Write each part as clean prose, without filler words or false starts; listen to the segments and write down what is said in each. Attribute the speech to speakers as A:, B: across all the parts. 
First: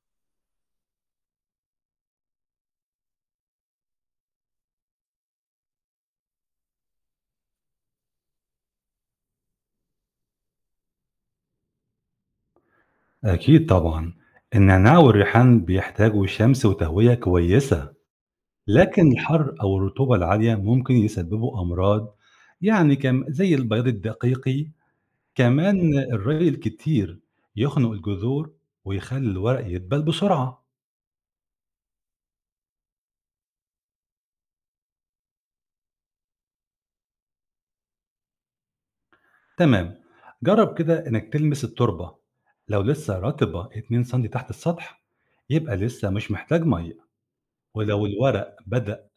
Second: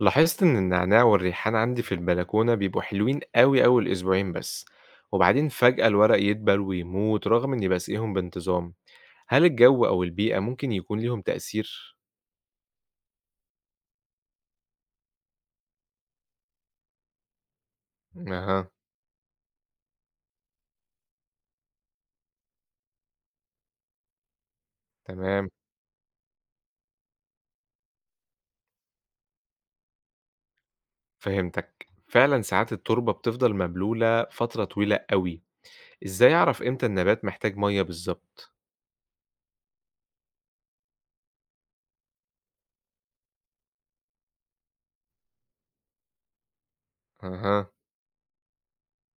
A: لاحظت إن النعناع والريحان عندي في البلكونة بيبقوا حلوين أوي أول أسبوعين بس، وبعدين فجأة الورق يدبل ويموت رغم إني بسقيهم بانتظام، هل الجو أو البيئة ممكن يكون ليهم تأثير؟
B: أكيد طبعًا، النعناع والريحان بيحتاجوا شمس وتهوية كويسة،
A: أها.
B: لكن الحر أو الرطوبة العالية ممكن يسببوا أمراض يعني كم زي البياض الدقيقي،
A: تمام.
B: كمان الري الكتير يخنق الجذور ويخلي الورق يدبل بسرعة.
A: فهمتك، فعلا ساعات التربة بتفضل مبلولة فترة طويلة أوي، إزاي أعرف إمتى النبات محتاج مية بالظبط؟
B: تمام، جرب كده إنك تلمس التربة، لو لسه رطبة 2 سم تحت السطح يبقى لسه مش محتاج مية،
A: أها.
B: ولو الورق بدأ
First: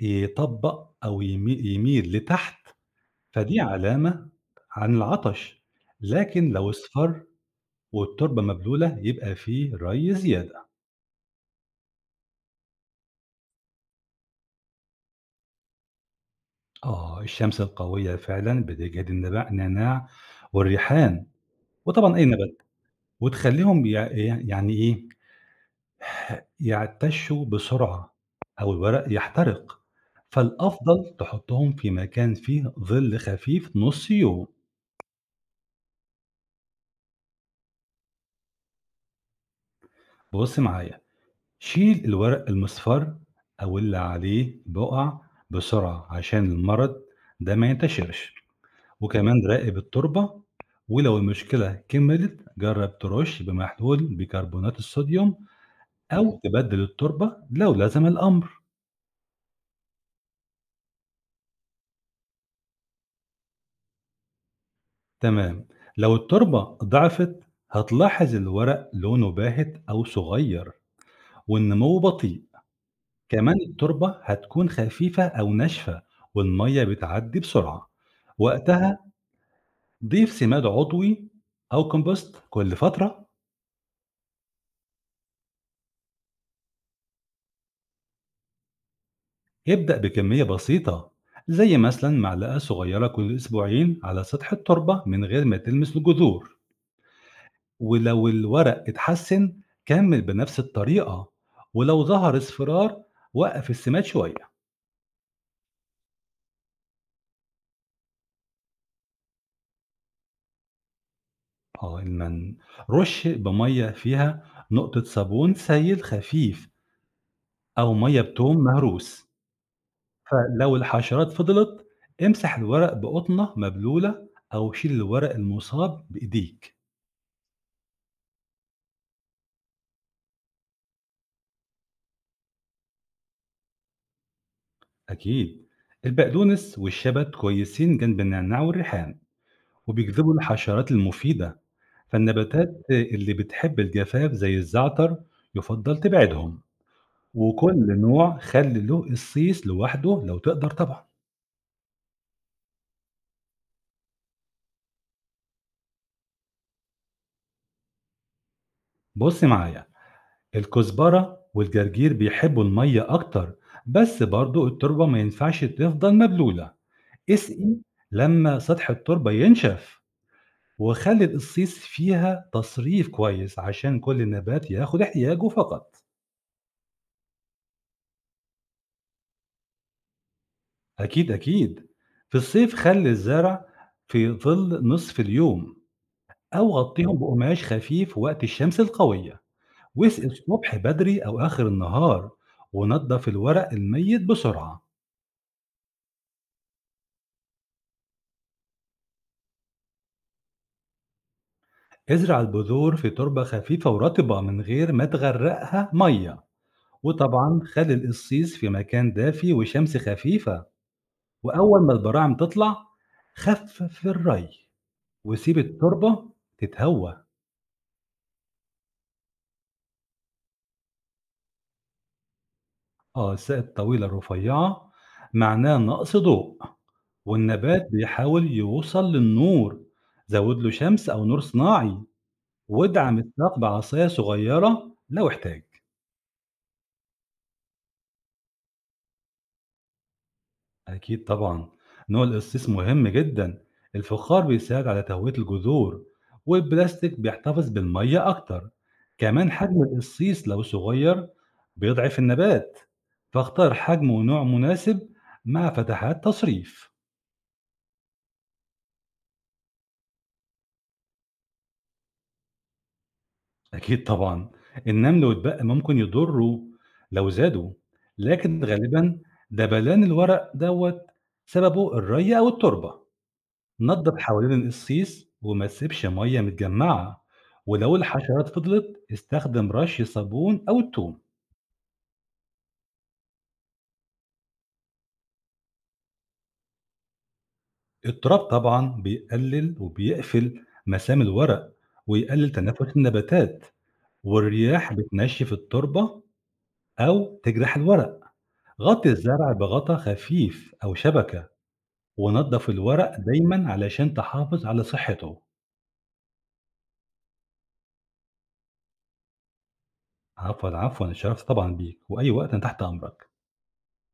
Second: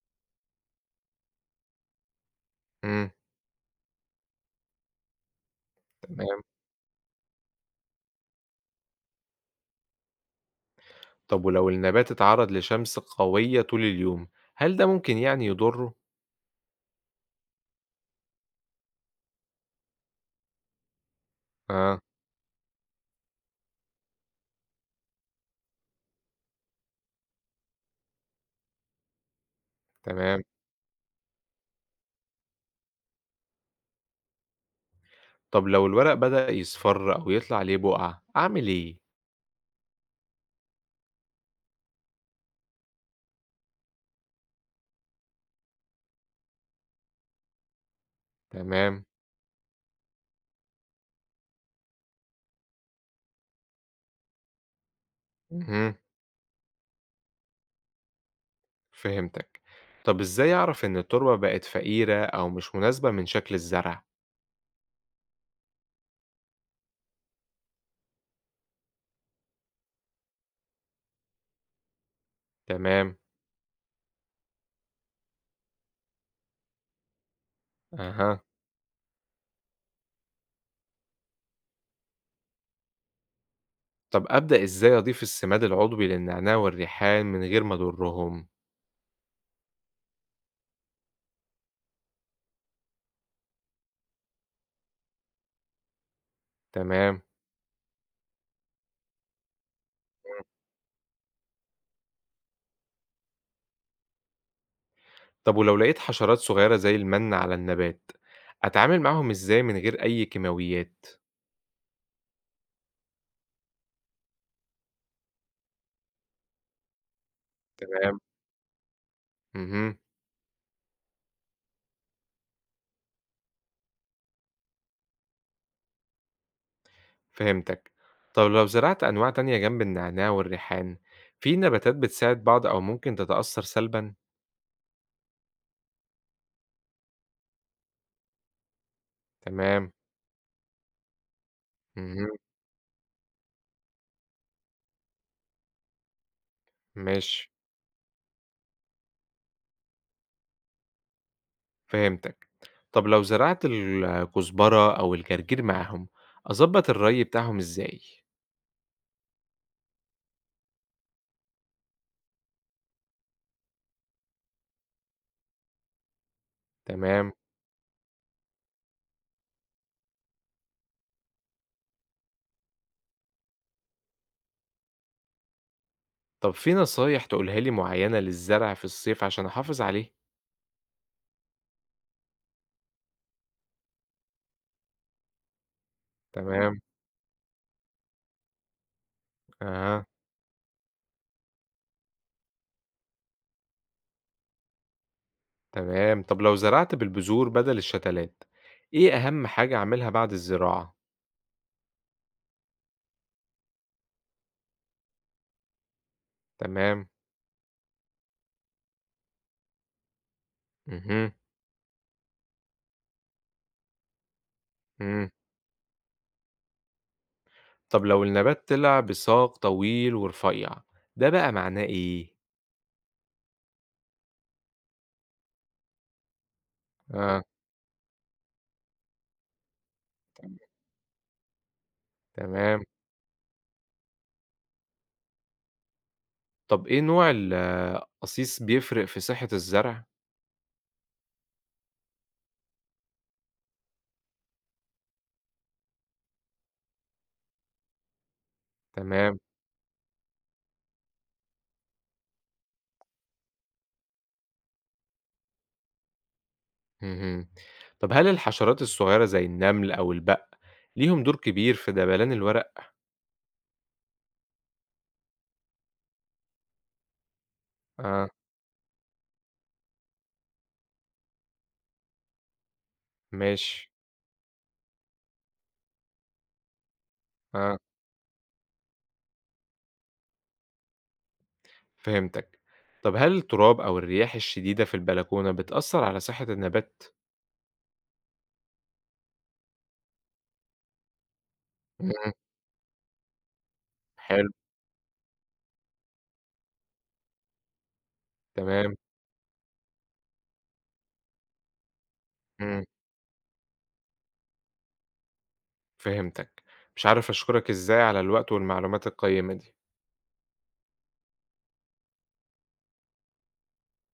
B: يطبق أو يميل لتحت
A: امم
B: فدي علامة عن العطش،
A: تمام.
B: لكن لو اصفر والتربة مبلولة يبقى فيه ري زيادة.
A: طب ولو النبات اتعرض لشمس قوية طول اليوم، هل ده ممكن يعني يضره؟
B: آه الشمس القوية فعلا بتجهد نعناع والريحان
A: أه.
B: وطبعا أي نبات وتخليهم يعني إيه يعتشوا بسرعة أو الورق يحترق
A: تمام.
B: فالأفضل تحطهم في مكان فيه ظل خفيف نص يوم.
A: طب لو الورق بدأ يصفر أو يطلع عليه بقع أعمل إيه؟
B: بص معايا شيل الورق المصفر أو اللي عليه بقع بسرعة عشان المرض ده ما ينتشرش
A: تمام.
B: وكمان راقب التربة ولو المشكلة كملت جرب ترش بمحلول بيكربونات الصوديوم
A: مهم.
B: أو تبدل التربة لو لزم الأمر.
A: فهمتك. طب إزاي أعرف إن التربة بقت فقيرة أو مش مناسبة من شكل الزرع؟
B: تمام، لو التربة ضعفت هتلاحظ الورق لونه باهت أو صغير والنمو بطيء،
A: تمام.
B: كمان التربة هتكون خفيفة أو ناشفة والمية بتعدي بسرعة،
A: أها.
B: وقتها ضيف سماد عضوي أو كومبوست كل فترة.
A: طب أبدأ إزاي أضيف السماد العضوي للنعناع والريحان من غير ما أضرهم؟
B: ابدأ بكمية بسيطة زي مثلا معلقة صغيرة كل أسبوعين على سطح التربة من غير ما تلمس الجذور،
A: تمام.
B: ولو الورق اتحسن كمل بنفس الطريقة، ولو ظهر اصفرار وقف السماد شوية.
A: طب ولو لقيت حشرات صغيرة زي المن على النبات أتعامل معاهم إزاي من غير أي كيماويات؟
B: اه المن رش بمية فيها نقطة صابون سائل خفيف أو
A: تمام.
B: مية بتوم مهروس،
A: مهم.
B: فلو الحشرات فضلت، امسح الورق بقطنة مبلولة أو شيل الورق المصاب بإيديك.
A: فهمتك. طب لو زرعت أنواع تانية جنب النعناع والريحان، في نباتات بتساعد بعض أو ممكن تتأثر سلبًا؟
B: أكيد. البقدونس والشبت كويسين جنب النعناع والريحان،
A: تمام،
B: وبيجذبوا الحشرات المفيدة،
A: اهم،
B: فالنباتات اللي بتحب الجفاف زي الزعتر يُفضّل تبعدهم،
A: ماشي،
B: وكل نوع خلّي له الصيص لوحده لو تقدر طبعًا.
A: فهمتك. طب لو زرعت الكزبرة أو الجرجير معاهم، أضبط الري بتاعهم إزاي؟
B: بُص معايا، الكزبرة والجرجير بيحبوا المَيّة أكتر، بس برضه التربة ما ينفعش تفضل مبلولة.
A: تمام.
B: اسقي لمّا سطح التربة ينشف، وخلّي القصيص فيها تصريف كويس عشان كل نبات ياخد احتياجه فقط.
A: طب في نصايح تقولها لي معينة للزرع في الصيف عشان أحافظ عليه؟
B: أكيد، أكيد. في الصيف خلّي الزرع في ظل نصف اليوم أو
A: تمام،
B: غطّيهم بقماش خفيف وقت الشمس القوية،
A: أها،
B: واسقي الصبح بدري أو آخر النهار، ونضّف الورق الميت بسرعة.
A: تمام. طب لو زرعت بالبذور بدل الشتلات، إيه أهم حاجة أعملها بعد الزراعة؟
B: ازرع البذور في تربة خفيفة ورطبة من غير ما تغرقها مَيّة،
A: تمام،
B: وطبعًا خلّي القصيص في مكان دافي وشمس خفيفة.
A: اهم،
B: وأول ما البراعم تطلع، خفِّف الري
A: إمم.
B: وسيب التربة تتهوى.
A: طب لو النبات طلع بساق طويل ورفيع، ده بقى معناه إيه؟
B: آه، الساقِة الطويلة الرفيّعة معناه نقْص ضوء،
A: آه،
B: والنبات بيحاول يوصل للنور، زوّد
A: تم-
B: له شمس أو نور صناعي،
A: تمام.
B: وادعم الساق بعصاية صغيّرة لو احتاج.
A: طب إيه نوع القصيص بيفرق في صحة الزرع؟
B: أكيد طبعًا، نوع القصيص مهم جدًا، الفخار بيساعد على تهوية الجذور، والبلاستيك بيحتفظ بالمَيّة أكتر،
A: تمام.
B: كمان حجم القصيص لو صغير بيضعف النبات، فاختار حجم ونوع مناسب مع فتحات تصريف.
A: اهم. طب هل الحشرات الصغيرة زي النمل أو البق ليهم دور كبير في دبلان الورق؟
B: أكيد طبعًا، النمل والدق ممكن يضروا لو زادوا،
A: آه،
B: لكن غالبًا دبلان الورق دوّة سببه الري أو التربة.
A: ماشي.
B: نضّف حوالين القصيص وما تسيبش مَيّة متجمّعة،
A: آه،
B: ولو الحشرات فضلت استخدم رش صابون أو التوم.
A: فهمتك. طب هل التراب أو الرياح الشديدة في البلكونة بتأثر على صحة النبات؟
B: التراب طبعًا بيقلل وبيقفل مسام الورق
A: مم،
B: ويقلل تنفس النباتات،
A: حلو،
B: والرياح بتنشف التربة أو تجرح الورق.
A: تمام.
B: غطي الزرع بغطا خفيف أو شبكة، ونضّف
A: مم،
B: الورق دايمًا علشان تحافظ على صحته.
A: فهمتك. مش عارف أشكرك إزاي على الوقت والمعلومات القيمة دي.
B: عفوًا، عفوًا، اتشرفت طبعًا بيك، وأي وقت أنا تحت أمرك.